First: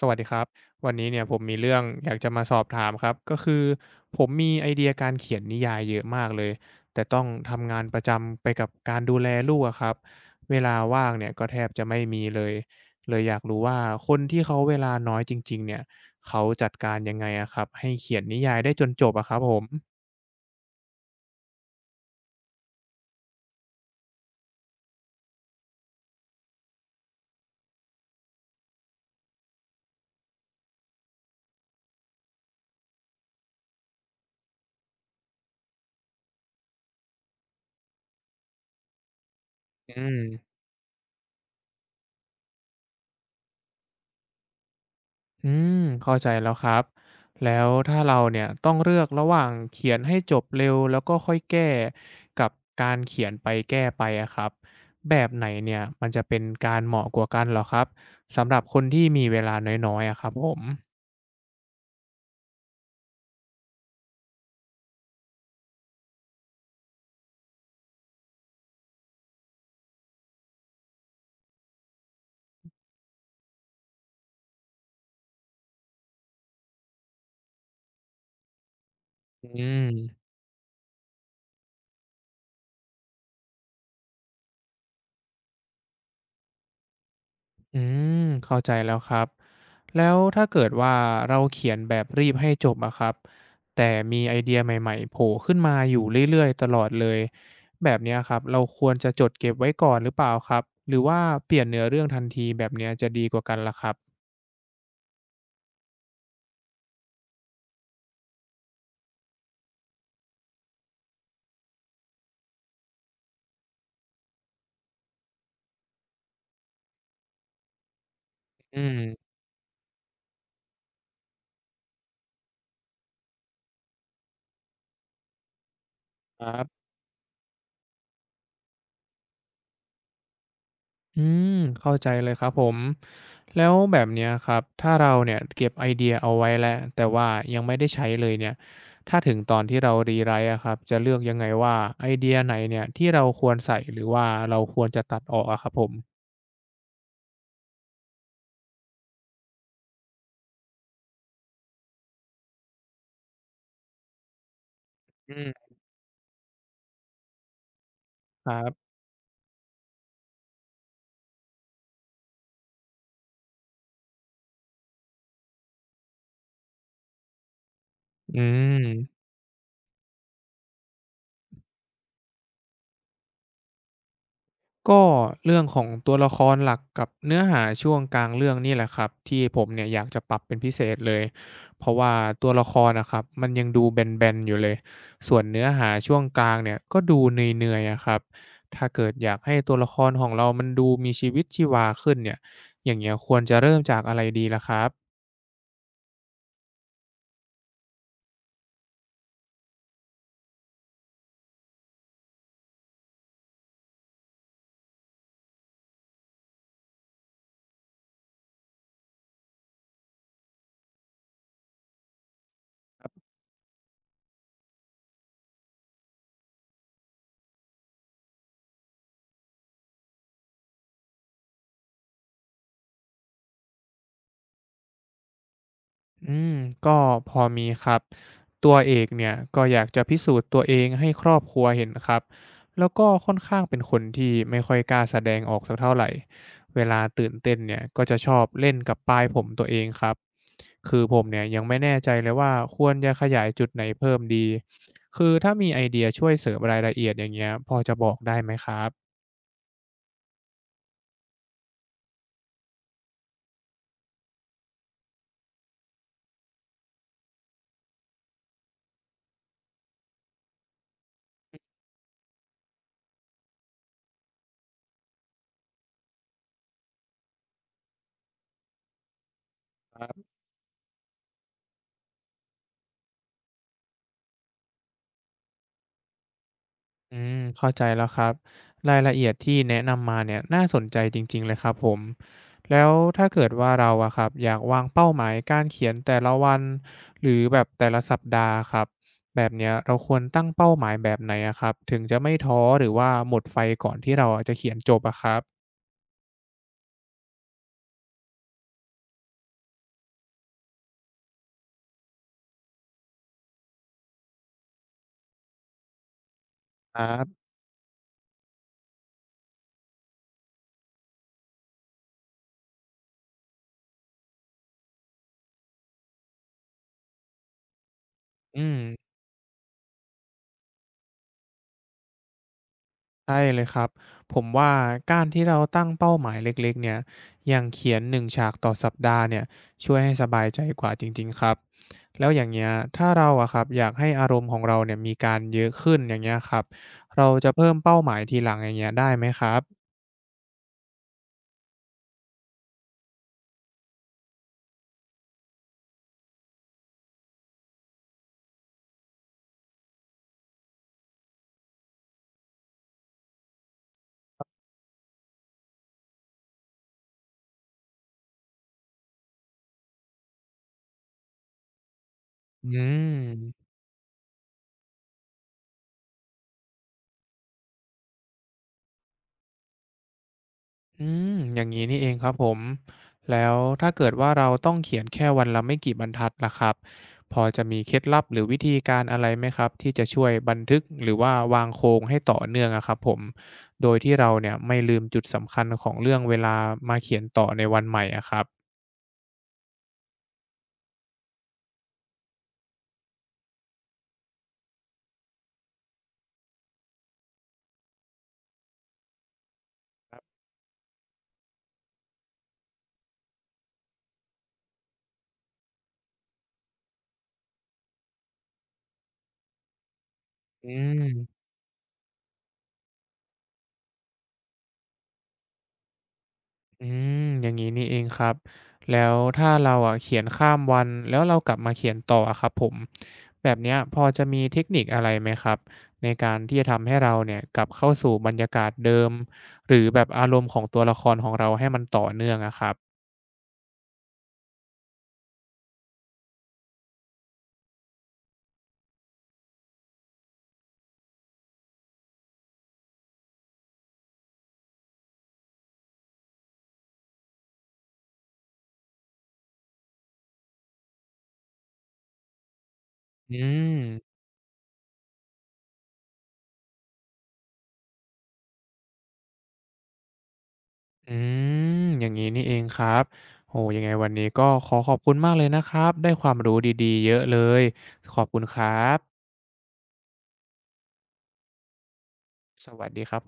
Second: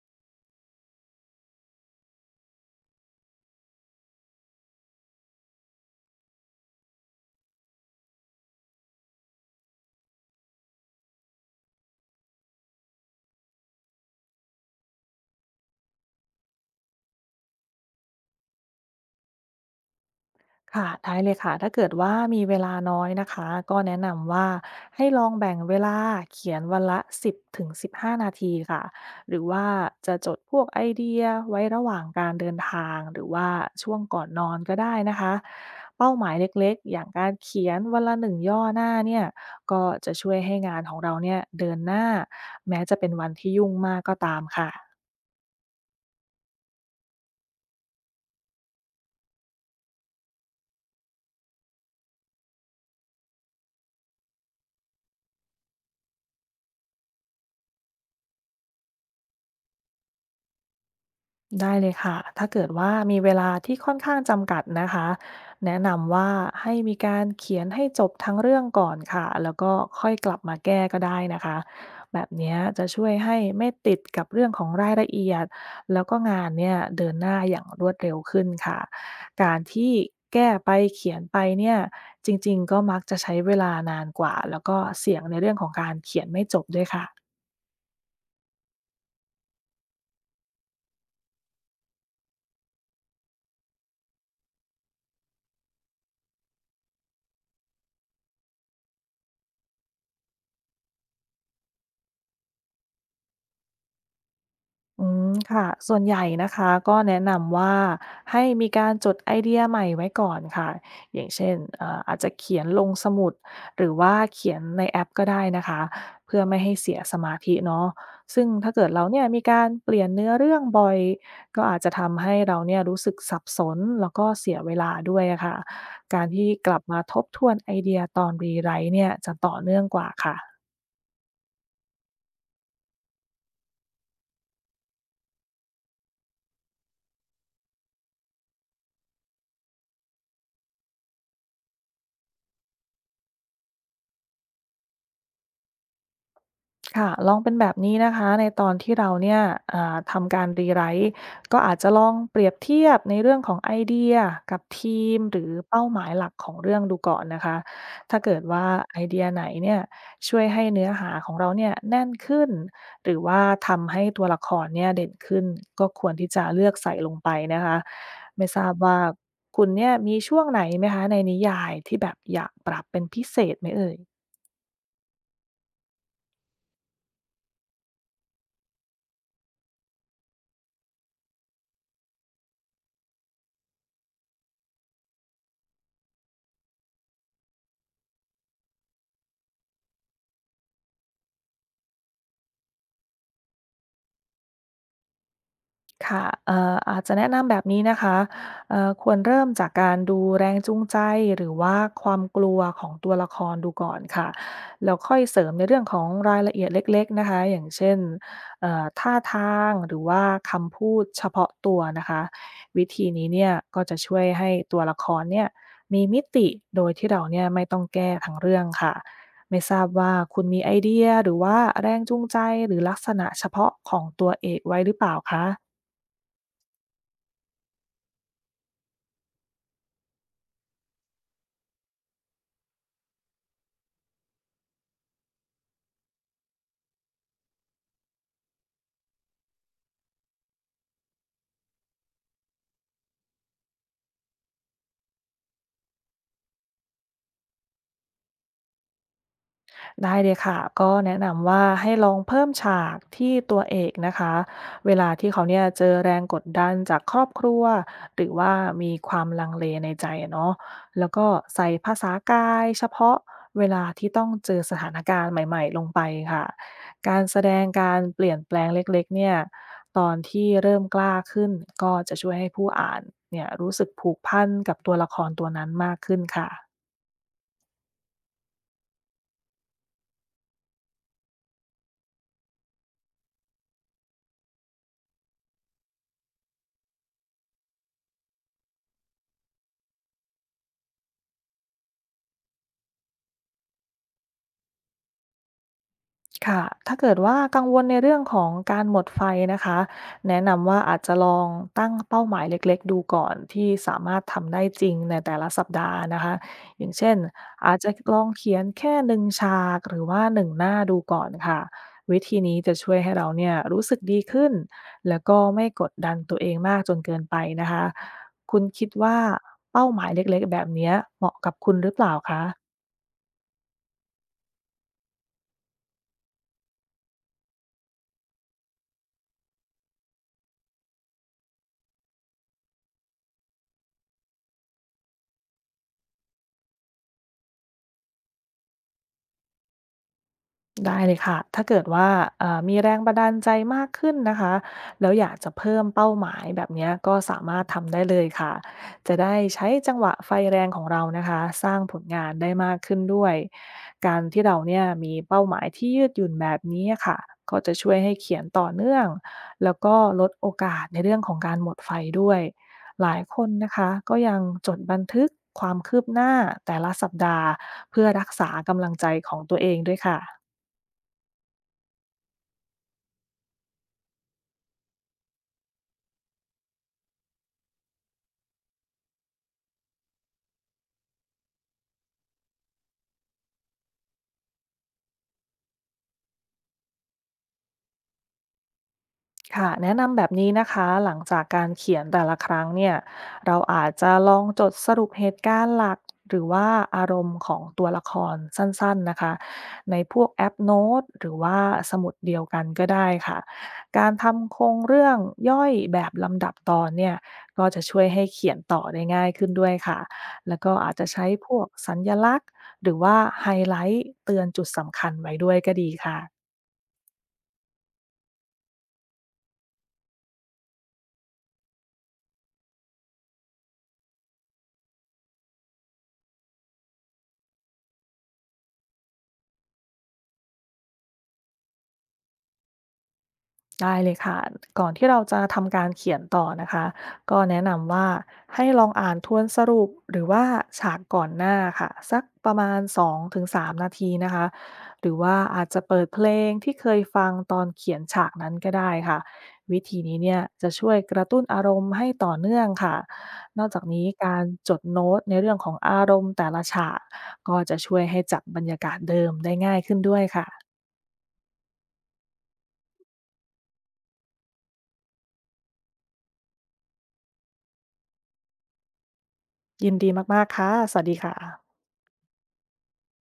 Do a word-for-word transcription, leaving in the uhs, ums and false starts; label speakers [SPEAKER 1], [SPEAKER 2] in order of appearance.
[SPEAKER 1] สวัสดีครับวันนี้เนี่ยผมมีเรื่องอยากจะมาสอบถามครับก็คือผมมีไอเดียการเขียนนิยายเยอะมากเลยแต่ต้องทำงานประจำไปกับการดูแลลูกอะครับเวลาว่างเนี่ยก็แทบจะไม่มีเลยเลยอยากรู้ว่าคนที่เขาเวลาน้อยจริงๆเนี่ยเขาจัดการยังไงอะครับให้เขียนนิยายได้จนจบอะครับผม
[SPEAKER 2] ค่ะได้เลยค่ะถ้าเกิดว่ามีเวลาน้อยนะคะก็แนะนำว่าให้ลองแบ่งเวลาเขียนวันละสิบถึงสิบห้านาทีค่ะหรือว่าจะจดพวกไอเดียไว้ระหว่างการเดินทางหรือว่าช่วงก่อนนอนก็ได้นะคะเป้าหมายเล็กๆอย่างการเขียนวันละหนึ่งย่อหน้าเนี่ยก็
[SPEAKER 1] อื
[SPEAKER 2] จะช่วย
[SPEAKER 1] ม
[SPEAKER 2] ให้งานของเราเนี่ยเดินหน้าแม้จะเป็นวันที่ยุ่งมากก็ตามค่ะ
[SPEAKER 1] อืมเข้าใจแล้วครับแล้วถ้าเราเนี่ยต้องเลือกระหว่างเขียนให้จบเร็วแล้วก็ค่อยแก้กับการเขียนไปแก้ไปอะครับแบบไหนเนี่ยมันจะเป็นการเหมาะกว่ากันเหรอครับสำหรับคนที่มีเวลาน้อยๆอะครับผม
[SPEAKER 2] ได้เลยค่ะ ถ้าเกิดว่ามีเวลาที่ค่อนข้างจำกัดนะคะแนะนำว่าให้มีการเขียนให้จบทั้งเรื่องก่อนค่ะ แล้วก็ค่อยกลับมาแก้ก็ได้นะคะ แบบเนี้ยจะช่วยให้ไม่ติดกับเรื่องของรายละเอียด แล้วก็งานเนี่ยเดินหน้าอย่างรวดเร็วขึ้นค่ะ
[SPEAKER 1] อื
[SPEAKER 2] การที่
[SPEAKER 1] ม
[SPEAKER 2] แก้ไปเขียนไปเนี่ยจริงๆก็มักจะใช้เวลานานกว่า แล้วก็เสี่ยงในเรื่องของการเขียนไม่จบด้วยค่ะ
[SPEAKER 1] อืมเข้าใจแล้วครับแล้วถ้าเกิดว่าเราเขียนแบบรีบให้จบอะครับแต่มีไอเดียใหม่ๆโผล่ขึ้นมาอยู่เรื่อยๆตลอดเลยแบบเนี้ยครับเราควรจะจดเก็บไว้ก่อนหรือเปล่าครับหรือว่าเปลี่ยนเนื้อเรื่องทันทีแบบเนี้ยจะดีกว่ากันล่ะครับ
[SPEAKER 2] อืมค่ะส่วนใหญ่นะคะก็แนะนำว่าให้มีการจดไอเดียใหม่ไว้ก่อนค่ะอย่างเช่นเอ่ออาจจะเขียนลงสมุดหรือว่าเขียนในแอปก็ได้นะคะเพื่อไม่ให้เสียสมาธิเนาะซึ่งถ้า
[SPEAKER 1] อื
[SPEAKER 2] เกิดเราเนี่ย
[SPEAKER 1] ม
[SPEAKER 2] มีการเปลี่ยนเนื้อเรื่องบ่อยก็อาจจะทำให้เราเนี่ยรู้สึกสับสนแล้วก็เสียเวลาด้วยอะค่ะการ
[SPEAKER 1] ค
[SPEAKER 2] ที่
[SPEAKER 1] รั
[SPEAKER 2] กลับ
[SPEAKER 1] บ
[SPEAKER 2] มาทบทวนไอเดียตอนรีไรต์เนี่ยจะต่อเนื่องกว่าค่ะ
[SPEAKER 1] อืมเข้าใจเลยครับผมแล้วแบบเนี้ยครับถ้าเราเนี่ยเก็บไอเดียเอาไว้แล้วแต่ว่ายังไม่ได้ใช้เลยเนี่ยถ้าถึงตอนที่เรารีไรต์อะครับจะเลือกยังไงว่าไอเดียไหนเนี่ยที่เราควรใส่หรือว่าเราควรจะตัดออกอะครับผม
[SPEAKER 2] ค่ะลองเป็นแบบนี้นะคะในตอนที่เราเนี่ยอ่าทำการรีไรต์ก็อาจจะลองเปรียบเทียบในเรื่องของไอเดียกับทีม
[SPEAKER 1] อื
[SPEAKER 2] หรือ
[SPEAKER 1] ม
[SPEAKER 2] เป้าหมายหลักของเรื่องดูก่อนนะคะถ้าเกิด
[SPEAKER 1] ครั
[SPEAKER 2] ว่า
[SPEAKER 1] บ
[SPEAKER 2] ไอเดียไหนเนี่ยช่วยให้เนื้อหาของเราเนี่ยแน่นขึ้นหรือว่าทำให้ตัวละครเนี่ยเด่นขึ้นก็ควรที่จะเลือกใส่ลงไปนะคะ
[SPEAKER 1] อื
[SPEAKER 2] ไม่ทราบว่า
[SPEAKER 1] ม
[SPEAKER 2] คุณเนี่ยมีช่วงไหนไหมคะในนิยายที่แบบอยากปรับเป็นพิเศษไหมเอ่ย
[SPEAKER 1] ก็เรื่องของตัวละครหลักกับเนื้อหาช่วงกลางเรื่องนี่แหละครับที่ผมเนี่ยอยากจะปรับเป็นพิเศษเลยเพราะว่าตัวละครนะครับมันยังดูแบนๆอยู่เลยส่วนเนื้อหาช่วงกลางเนี่ยก็ดูเหนื่อยๆอะครับถ้าเกิดอยากให้ตัวละครของเรามันดูมีชีวิตชีวาขึ้นเนี่ยอย่างเงี้ยควรจะเริ่มจากอะไรดีล่ะครับ
[SPEAKER 2] ค่ะ เอ่ออาจจะแนะนำแบบนี้นะคะเอ่อควรเริ่มจากการดูแรงจูงใจหรือว่าความกลัวของตัวละครดูก่อนค่ะแล้วค่อยเสริมในเรื่องของรายละเอียดเล็กๆนะคะ อย่างเช่นเอ่อท่าทางหรือว่าคำพูดเฉพาะตัวนะคะ วิธีนี้เนี่ยก็จะช่วยให้ตัวละครเนี่ยมีมิติโดยที่เราเนี่ยไม่ต้องแก้ทั้งเรื่องค่ะไม่ทราบว่าคุณมีไอเดียหรือว่าแรงจูงใจหรือลักษณะเฉพาะของตัวเอกไว้หรือเปล่าคะ
[SPEAKER 1] อืมก็พอมีครับตัวเอกเนี่ยก็อยากจะพิสูจน์ตัวเองให้ครอบครัวเห็นครับแล้วก็ค่อนข้างเป็นคนที่ไม่ค่อยกล้าแสดงออกสักเท่าไหร่เวลาตื่นเต้นเนี่ยก็จะชอบเล่นกับปลายผมตัวเองครับคือผมเนี่ยยังไม่แน่ใจเลยว่าควรจะขยายจุดไหนเพิ่มดีคือถ้ามีไอเดียช่วยเสริมรายละเอียดอย่างเงี้ยพอจะบอกได้ไหมครับ
[SPEAKER 2] ได้เลยค่ะก็แนะนำว่าให้ลองเพิ่มฉากที่ตัวเอกนะคะเวลาที่เขาเนี่ยเจอแรงกดดันจากครอบครัวหรือว่ามีความลังเลในใจอะเนาะแล้วก็ใส่ภาษากายเฉพาะเวลาที่ต้องเจอสถานการณ์ใหม่ๆลงไปค่ะการแสดงการเปลี่ยนแปลงเล็กๆเนี่ยตอนที่เริ่มกล้าขึ้นก็จะช่วยให้ผู้อ่านเนี่ยรู้สึกผูกพันกับตัวละครตัวนั้นมากขึ้นค่ะ
[SPEAKER 1] อืมเข้าใจแล้วครับรายละเอียดที่แนะนำมาเนี่ยน่าสนใจจริงๆเลยครับผมแล้วถ้าเกิดว่าเราอะครับอยากวางเป้าหมายการเขียนแต่ละวันหรือแบบแต่ละสัปดาห์ครับแบบเนี้ยเราควรตั้งเป้าหมายแบบไหนอะครับถึงจะไม่ท้อหรือว่าหมดไฟก่อนที่เราอะจะเขียนจบอะครับ
[SPEAKER 2] ค่ะถ้าเกิดว่ากังวลในเรื่องของการหมดไฟนะคะแนะนำว่าอาจจะลองตั้งเป้าหมายเล็กๆดูก่อนที่สามารถทำได้จริงในแต่ละสัปดาห์นะคะ อย่าง
[SPEAKER 1] ครั
[SPEAKER 2] เช่น
[SPEAKER 1] บ
[SPEAKER 2] อาจจะลองเขียนแค่หนึ่งฉากหรือว่าหนึ่งหน้าดูก่อนค่ะ วิธีนี้จะช่วยให้เราเนี่ยรู้สึกดีขึ้นแล้วก็ไม่กดดันตัวเองมากจนเกินไปนะคะคุ
[SPEAKER 1] อื
[SPEAKER 2] ณ
[SPEAKER 1] ม
[SPEAKER 2] คิดว่าเป้าหมายเล็กๆแบบเนี้ยเหมาะกับคุณหรือเปล่าคะ
[SPEAKER 1] ใช่เลยครับผมว่าการที่เราตั้งเป้าหมายเล็กๆเนี่ยอย่างเขียนหนึ่งฉากต่อสัปดาห์เนี่ยช่วยให้สบายใจกว่าจริงๆครับแล้วอย่างเงี้ยถ้าเราอะครับอยากให้อารมณ์ของเราเนี่ยมีการเยอะขึ้นอย่างเงี้ยครับเราจะเพิ่มเป้าหมายทีหลังอย่างเงี้ยได้ไหมครับ
[SPEAKER 2] ได้เลยค่ะ ถ้าเกิดว่าเอ่อมีแรงบันดาลใจมากขึ้นนะคะ แล้วอยากจะเพิ่มเป้าหมายแบบเนี้ยก็สามารถทำได้เลยค่ะจะได้ใช้จังหวะไฟแรงของเรานะคะ สร้างผลงานได้มากขึ้นด้วยการที่เราเนี่ยมีเป้าหมายที่ยืดหยุ่นแบบนี้ค่ะ ก็จะช่วยให้เขียนต่อเนื่องแล้วก็ลดโอกาสในเรื่องของการหมดไฟด้วย
[SPEAKER 1] อื
[SPEAKER 2] หลายคน
[SPEAKER 1] ม
[SPEAKER 2] นะคะก็ยังจดบันทึกความคืบหน้าแต่ละสัปดาห์เพื่อรักษากำลังใจของตัวเองด้วยค่ะ
[SPEAKER 1] อืมอย่างนี้นี่เองครับผม แล้วถ้าเกิดว่าเราต้องเขียนแค่วันละไม่กี่บรรทัดล่ะครับ พอจะมีเคล็ดลับหรือวิธีการอะไรไหมครับที่จะช่วยบันทึกหรือว่าวางโครงให้ต่อเนื่องอะครับผม โดยที่เราเนี่ยไม่ลืมจุดสำคัญของเรื่องเวลามาเขียนต่อในวันใหม่อะครับ
[SPEAKER 2] ค่ะแนะนำแบบนี้นะคะหลังจากการเขียนแต่ละครั้งเนี่ยเราอาจจะลองจดสรุปเหตุการณ์หลักหรือว่าอารมณ์ของตัวละครสั้นๆนะคะในพวกแอปโน้ตหรือว่าสมุดเดียวกันก็ได้ค่ะการทำโครงเรื่องย่อยแบบลำดับตอนเนี่ยก็จะช่วยให้เขียนต่อได้ง่ายขึ้นด้วยค่ะแล้ว
[SPEAKER 1] อื
[SPEAKER 2] ก็อาจจะ
[SPEAKER 1] ม
[SPEAKER 2] ใช้พวกสัญลักษณ์หรือว่าไฮไลท์เตือนจุดสำคัญไว้ด้วยก็ดีค่ะ
[SPEAKER 1] อืมอย่างนี้นี่เองครับแล้วถ้าเราอะเขียนข้ามวันแล้วเรากลับมาเขียนต่ออะครับผมแบบเนี้ยพอจะมีเทคนิคอะไรไหมครับในการที่จะทำให้เราเนี่ยกลับเข้าสู่บรรยากาศเดิมหรือแบบอารมณ์ของตัวละครของเราให้มันต่อเนื่องอะครับ
[SPEAKER 2] ได้เลยค่ะก่อนที่เราจะทำการเขียนต่อนะคะก็แนะนำว่าให้ลองอ่านทวนสรุปหรือว่าฉากก่อนหน้าค่ะสักประมาณสองถึงสามนาทีนาทีนะคะหรือว่าอาจจะเปิดเพลงที่เคยฟังตอนเขียนฉากนั้นก็ได้ค่ะวิธีนี้เนี่ยจะช่วยกระตุ้นอารมณ์ให้ต่อเนื่องค่ะ
[SPEAKER 1] อื
[SPEAKER 2] นอกจา
[SPEAKER 1] ม
[SPEAKER 2] กนี้การจดโน้ตในเรื่องของอารมณ์แต่ละฉากก็จะช่วยให้จับบรรยากาศเดิมได้ง่ายขึ้นด้วยค่ะ
[SPEAKER 1] อืมอย่างงี้นี่เองครับโหยังไงวันนี้ก็ขอขอบคุณมากเลยนะครับได้ความรู้ดีๆเยอะเลยขอบคุณครับ
[SPEAKER 2] ยินดีมากๆค่ะสวัสดีค่ะ
[SPEAKER 1] สวัสดีครับผม